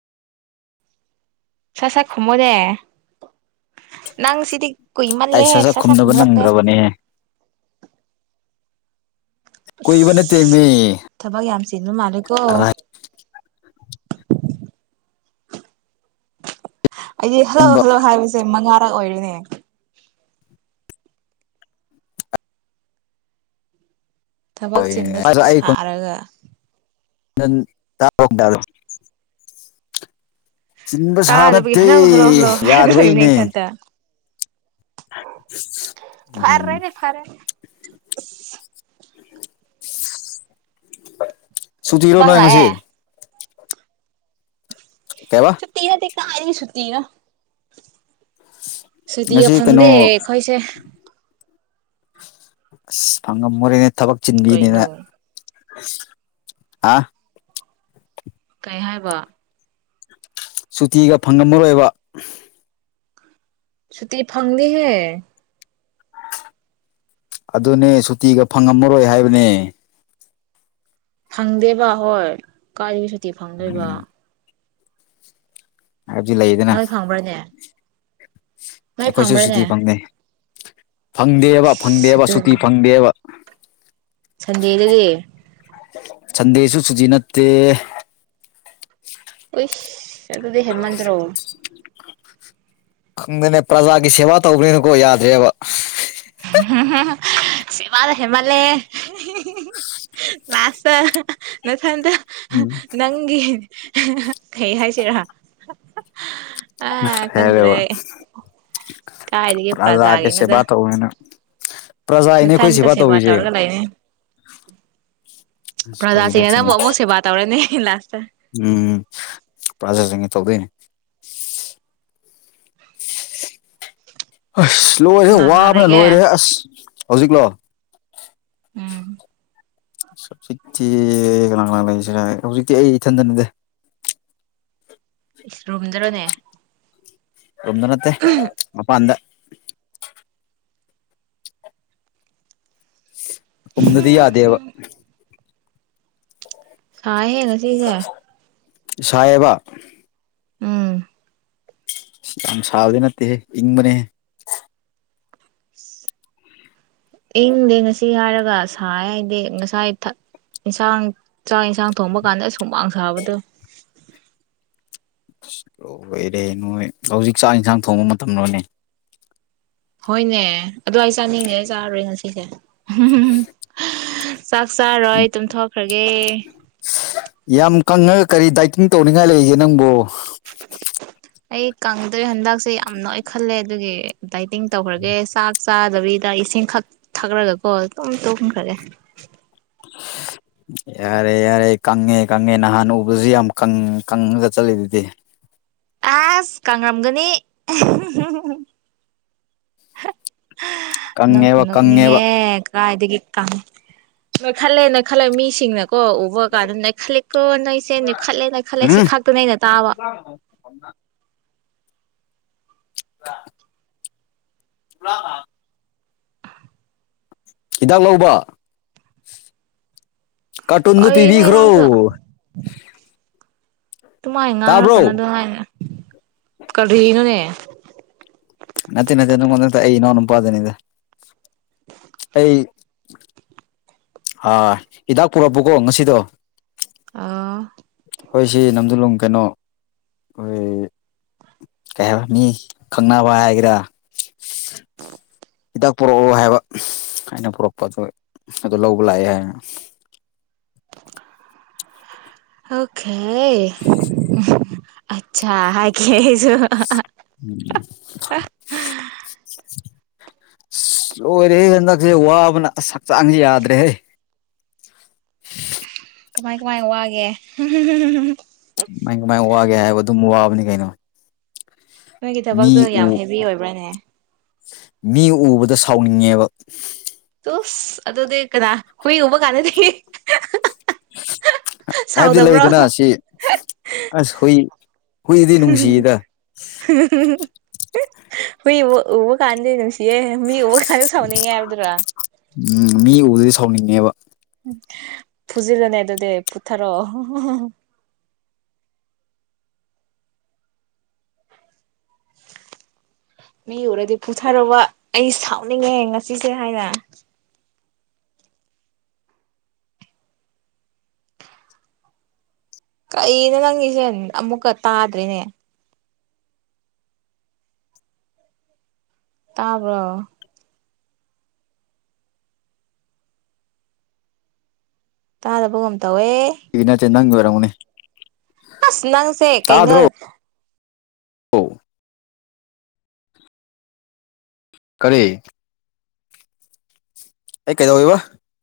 ꯁꯠ ꯁꯠ ꯈꯨꯝꯃꯣꯅꯦ ꯅꯪ ꯁꯤꯗꯤ ꯑꯩ ꯀꯨꯏꯃꯜꯂꯦꯍꯦ ꯁꯠ ꯁꯠ ꯈꯨꯝꯅꯕ ꯈꯨꯝꯔꯛꯇꯦ ꯅꯪꯗ꯭ꯔꯕꯅꯦꯍꯦ ꯀꯨꯏꯕꯅꯠꯇꯦꯃꯤ ꯑꯗꯨ ꯃꯥꯜꯂꯦꯀꯣ ꯑꯩꯗꯤ ꯍꯜꯂꯣ ꯍꯜꯂꯣ ꯍꯥꯏꯕꯁꯦ ꯃꯉꯥꯔꯛ ꯑꯣꯏꯔꯤꯅꯦ ꯊꯕꯛ ꯆꯤꯟꯕ ꯑꯣꯏꯅꯦ ꯑꯗ ꯑꯩ ꯈꯣꯟ ꯁꯥꯔꯒ [unintelligible] ꯆꯤꯟꯕ ꯁꯥꯕ ꯇꯥꯗꯕꯒꯤ ꯅꯠꯇꯦ ꯍꯜꯂꯣ ꯍꯜꯂꯣ ꯍꯜꯂꯣ ꯍꯥꯏꯔꯒ ꯂꯩꯕꯅꯦ ꯌꯥꯗꯕꯩꯅꯦ ꯏꯊꯟꯇ ꯎꯝ ꯐꯔꯦꯅꯦ ꯐꯔꯦꯅꯦ ꯑꯁ ꯁꯨꯇꯤꯔꯣ ꯊꯕꯛ ꯅꯣꯏ ꯉꯁꯤ ꯍꯜꯂꯛꯑꯦ ꯀꯩꯕ ꯁꯨꯇꯤ ꯅꯠꯇꯦ ꯀꯏꯗꯩꯁꯨꯇꯤꯅꯣ ꯁꯨꯇꯤꯒ ꯉꯁꯤ ꯐꯪꯗꯦ ꯀꯩꯅꯣ ꯑꯩꯈꯣꯏꯁꯦ ꯑꯁ ꯐꯪꯉꯝꯃꯣꯔꯦꯅꯦ ꯊꯕꯛ ꯆꯤꯟꯕꯤꯅꯤꯅ ꯀꯩꯅꯣ ꯑꯥ ꯀꯩ ꯍꯥꯏꯕ ꯁꯨꯇꯤꯒ ꯐꯪꯉꯝꯃꯔꯣꯏꯕ ꯁꯨꯇꯤ ꯐꯪꯗꯤ ꯍꯦ ꯑꯗꯨꯅꯦ ꯁꯨꯇꯤꯒ ꯐꯪꯉꯝꯃꯔꯣꯏ ꯍꯥꯏꯕꯅꯦ ꯐꯪꯗꯦꯕ ꯍꯣꯏ ꯀꯥꯏꯗꯩ ꯁꯨꯇꯤ ꯐꯪꯗꯣꯏꯕ ꯍꯥꯏꯕꯗꯤ ꯂꯩꯗꯅ ꯅꯣꯏ ꯐꯪꯕ꯭ꯔꯅꯦ ꯅꯣꯏ ꯑꯩꯈꯣꯏꯁꯨ ꯐꯪꯕ꯭ꯔꯅꯦ ꯁꯤꯇꯤ ꯐꯪꯗꯦ ꯐꯪꯗꯦꯕ ꯐꯪꯗꯦꯕ ꯁꯨꯇꯤ ꯑꯗꯨꯅꯦ ꯐꯪꯗꯦꯕ ꯁꯟꯗꯦꯗꯗꯤ ꯁꯟꯗꯦꯁꯨ ꯁꯨꯇꯤ ꯅꯠꯇꯦ ꯎꯏ ꯑꯗꯨꯗꯤ ꯍꯦꯃꯟꯗ꯭ꯔꯣ ꯈꯪꯗꯦꯅꯦ ꯄ꯭ꯔꯖꯥꯒꯤ ꯁꯦꯕꯥ ꯇꯧꯕꯅꯤꯅꯀꯣ ꯌꯥꯗ꯭ꯔꯦꯕ ꯍꯥ ꯍꯥ ꯁꯤꯕꯗ ꯍꯦꯃꯜꯂꯦ ꯍꯤꯍꯤꯍꯤ ꯂꯥꯁꯇ ꯅ ꯍꯟꯗ ꯎꯝ ꯅꯪꯒꯤ ꯀꯩ ꯍꯥꯏꯁꯤꯔꯥ ꯑꯥ ꯈꯪꯗ꯭ꯔꯦ ꯍꯥꯏꯔꯦꯕ ꯑꯩ ꯀꯥꯏꯗꯒꯤ ꯄ꯭ꯔꯖꯥꯒꯤ ꯄ꯭ꯔꯖꯥꯒꯤꯅꯣꯗ ꯁꯦꯕꯥ ꯇꯧꯋꯦꯅ ꯄ꯭ꯔꯖꯥꯒꯤꯅꯦ ꯑꯩꯈꯣꯏ ꯃꯊꯟꯇ ꯁꯦꯕꯥ ꯁꯦꯕ ꯇꯧꯔꯤꯁꯦ ꯇꯧꯔꯒ ꯂꯥꯏꯅꯦ ꯑꯁ ꯐꯥꯒꯤ ꯄ꯭ꯔꯖꯥꯁꯤꯡꯅ ꯅꯠꯇꯦꯅꯦ ꯅꯪꯕꯨ ꯑꯃꯨꯛ ꯁꯦꯕꯥ ꯇꯧꯔꯅꯤ ꯂꯥꯁ ꯎꯝ ꯄ꯭ꯔꯥꯖꯥꯁꯤꯡꯒꯤ ꯇꯧꯗꯣꯏꯅꯦ ꯑꯁ ꯂꯣꯏꯔꯦ ꯀꯅꯥ ꯀꯅꯥ ꯋꯥꯕꯅ ꯂꯩꯒꯦ ꯂꯣꯏꯔꯦ ꯑꯁ ꯍꯧꯖꯤꯛꯂꯣ ꯎꯝ ꯍꯧꯖꯤꯛꯇꯤ ꯀꯥꯅ ꯀꯥꯅ ꯂꯩꯁꯤꯔ ꯍꯧꯖꯤꯛꯇꯤ ꯑꯩ ꯏꯊꯟꯗꯅꯤꯗꯥ ꯏꯁ ꯔꯨꯝꯗꯔꯣꯅꯦ ꯔꯣꯝꯗꯅꯠꯇ ꯑꯄꯥꯟꯗ ꯔꯨꯝꯗꯗꯤ ꯌꯥꯗꯦꯕ ꯁꯥꯏꯌꯦ ꯉꯥꯁꯤꯁꯦ ꯁꯥꯏꯌꯦꯕ ꯎꯝ ꯌꯥꯝ ꯁꯕꯗꯤ ꯅꯠꯇꯦꯍꯦ ꯏꯪ ꯕꯅꯦꯍꯦ ꯏꯪꯗꯦ ꯉꯁꯤ ꯍꯥꯏꯔꯒ ꯁꯥ ꯍꯥꯏꯗꯦ ꯉꯁꯥꯏꯛ ꯏꯟꯁꯥꯡ ꯆꯥꯛ ꯌꯦꯟꯁꯥꯡ ꯊꯣꯡꯕ ꯀꯥꯟꯗ ꯍꯨꯝꯃꯥꯡ ꯁꯥꯕꯗꯣ ꯑꯁ ꯂꯣꯏꯔꯦ ꯅꯣꯏ ꯍꯧꯖꯤꯛ ꯆꯥꯛ ꯏꯟꯁꯥꯡ ꯊꯣꯡꯕ ꯃꯇꯝꯂꯣꯅꯦ ꯍꯣꯏꯅꯦ ꯑꯗꯨ ꯑꯩ ꯆꯥꯅꯤꯡꯉꯦ ꯆꯥꯔꯔꯣꯏ ꯉꯁꯤꯁꯦ ꯍꯝꯍꯝꯍꯝ ꯆꯥꯛ ꯆꯥꯔꯣꯏ ꯇꯨꯝꯊꯣꯛꯈ꯭ꯔꯒꯦ ꯌꯥꯝ ꯀꯪꯉꯒ ꯀꯔꯤ ꯗꯥꯏꯇꯤꯡ ꯇꯧꯅꯤꯡꯉꯥꯏ ꯂꯩꯒꯦ ꯅꯪꯕꯨ ꯑꯩ ꯀꯪꯗꯣꯏꯔꯤ ꯍꯟꯗꯛꯁꯦ ꯌꯥꯝ ꯂꯣꯏ ꯈꯜꯂꯦ ꯑꯗꯨꯒꯤ ꯗꯥꯏꯇꯤꯡ ꯇꯧꯈ꯭ꯔꯒꯦ ꯆꯥꯛ ꯆꯥꯗꯕꯤꯗ ꯏꯁꯤꯡ ꯈꯛ ꯊꯛꯂꯒꯀꯣ ꯑꯗꯨꯨꯝ ꯇꯨꯝꯈ꯭ꯔꯒꯦ ꯌꯥꯔꯦ ꯌꯥꯔꯦ ꯀꯪꯉꯦ ꯀꯪꯉꯦ ꯅꯍꯥꯟ ꯎꯕꯁꯨ ꯌꯥꯝ ꯀꯪ ꯀꯪꯉꯒ ꯆꯠꯂꯤ ꯑꯗꯨꯗꯤ ꯑꯁ ꯀꯪꯉꯝꯒꯅꯤ ꯑꯥꯍꯤꯍꯤꯍꯤ ꯅꯪꯛꯄꯨ ꯀꯪꯉꯦꯕ ꯀꯪꯉꯦꯕ ꯅꯣꯛꯅꯤꯡꯉꯦ ꯀꯥꯏꯗꯒꯤ ꯀꯪ ꯅꯣꯏ ꯈꯜꯂꯦꯅ ꯅꯣꯏ ꯈꯜꯂꯦ ꯃꯤꯁꯤꯡꯅ ꯀꯣ ꯎꯕ ꯀꯥꯟꯗ ꯅꯩꯈꯠꯂꯂꯤꯀꯣ ꯅꯣꯏꯁꯦ ꯅꯦꯛꯈꯠꯂꯦ ꯅꯩꯈꯠꯂꯦ ꯁꯤ ꯎꯝ ꯈꯛꯇ ꯅꯩꯅ ꯇꯥꯕ [inaudible] [inaudible] ꯍꯤꯗꯥꯛ ꯂꯧꯕ ꯀꯥꯔꯇꯨꯟꯗꯨ ꯀꯔꯤꯅꯣꯍꯦ ꯄꯤꯕꯤꯈ꯭ꯔꯣ ꯅꯪꯁꯨ ꯑꯗꯨꯃꯥꯏꯅ ꯉꯥꯡꯔꯛꯀꯅꯣ ꯇꯥꯕ꯭ꯔꯣ ꯑꯗꯨꯉꯥꯏꯅ ꯀꯔꯤꯅꯣꯅꯦ ꯅꯠꯇꯦ ꯅꯠꯇꯦ ꯅꯪꯉꯣꯡꯗ ꯅꯠꯇꯦ ꯑꯩ ꯏꯅꯥꯎꯄꯗꯅꯤꯗ ꯑꯩ ꯑꯥ ꯍꯤꯗꯥꯛ ꯄꯨꯔꯛꯄꯀꯣ ꯉꯁꯤꯗꯣ ꯑꯥ ꯑꯈꯣꯏꯁꯤ ꯅꯝꯗꯨꯂꯨꯡ ꯀꯩꯅꯣ ꯑꯈꯣꯏ ꯀꯩ ꯍꯥꯏꯕ ꯃꯤ ꯈꯪꯅꯕ ꯍꯥꯏꯒꯦꯔꯥ ꯍꯤꯗꯥꯛ ꯄꯨꯔꯛꯑꯣ ꯍꯥꯏꯕ ꯑꯩꯅ ꯄꯨꯔꯛꯄ ꯑꯗꯣꯢ ꯑꯗꯣ ꯂꯧꯕ ꯂꯥꯛꯑꯦ ꯍꯥꯏ [inaudible] ꯑꯣꯛꯈꯦ ꯑꯠꯁꯥ ꯍꯥꯢꯒꯦ ꯎꯝ [inaudible] [inaudible] ꯁꯁ ꯂꯣꯏꯔꯦꯍꯦ ꯍꯟꯗꯛꯁꯦ ꯋꯥꯕꯅ ꯑꯁ ꯍꯛꯆꯥꯡꯖꯦ ꯌꯥꯗ꯭ꯔꯦꯍꯦ ꯀꯃꯥꯏ ꯀꯃꯥꯏ ꯋꯥꯒꯦ [unintelligible] ꯀꯃꯥꯏ ꯀꯃꯥꯏ ꯋꯥꯒꯦ ꯍꯥꯏꯕ ꯑꯗꯨꯝ ꯋꯥꯕꯅꯤ ꯀꯩꯅꯣ ꯅꯣꯏꯒꯤ ꯃꯤ ꯊꯕꯛꯇꯨ ꯌꯥꯝ ꯎ ꯍꯦꯚꯤ ꯑꯣꯏꯕ꯭ꯔꯥꯅꯦ ꯃꯤ ꯎꯕꯗ ꯁꯥꯎꯅꯤꯡꯉꯦꯕ ꯎꯨꯁ ꯑꯗꯨꯗꯤ ꯀꯅꯥ ꯍꯨꯏ ꯎꯕ ꯀꯥꯟꯗꯗꯤ [unintelligible] ꯍꯥꯏꯕꯗꯤ ꯁꯥꯎꯗꯕ꯭ꯔꯣ ꯂꯩꯗꯅ ꯁꯤ ꯑꯁ ꯍꯨꯏ [unintelligible] ꯍꯨꯏꯗꯤ ꯅꯨꯡꯁꯤꯗ [unintelligible] ꯍꯨꯏ ꯎꯕ ꯎꯕ ꯀꯥꯟꯗ ꯅꯨꯡꯁꯤꯌꯦ ꯃꯤ ꯎꯕ ꯀꯥꯟꯗ ꯁꯥꯎꯅꯤꯡꯉꯦ ꯍꯥꯏꯕꯗꯨꯔꯥ ꯎꯝ ꯃꯤ ꯎꯕꯗꯗꯤ ꯁꯥꯎꯅꯤꯡꯉꯦꯕ ꯐꯨꯖꯤꯜꯂꯨꯅꯦ ꯑꯗꯨꯗꯤ ꯐꯨꯊꯔꯣ [inaudible] ꯃꯤ ꯎꯔꯗꯤ ꯐꯨꯊꯔꯣꯕ ꯑꯩ ꯁꯥꯎꯅꯤꯡꯉꯦ ꯉꯁꯤꯁꯦ ꯍꯥꯏꯅ ꯀꯩꯅꯣ ꯅꯪꯒꯤꯁꯦ ꯑꯃꯨꯛꯀ ꯇꯥꯗ꯭ꯔꯦꯅꯦ ꯇꯥꯕ꯭ꯔꯣ ꯇꯥꯗꯕꯒꯨꯝ ꯇꯧꯋꯦ ꯑꯩꯒꯤ ꯅꯠꯇꯦ ꯅꯪꯒꯤ ꯑꯣꯏꯔꯝꯒꯅꯤ ꯑꯁ ꯅꯪꯁꯦ ꯀꯩꯅꯣ ꯑꯣ ꯀꯔꯤ ꯑꯩ ꯀꯩꯗꯧꯋꯦꯕ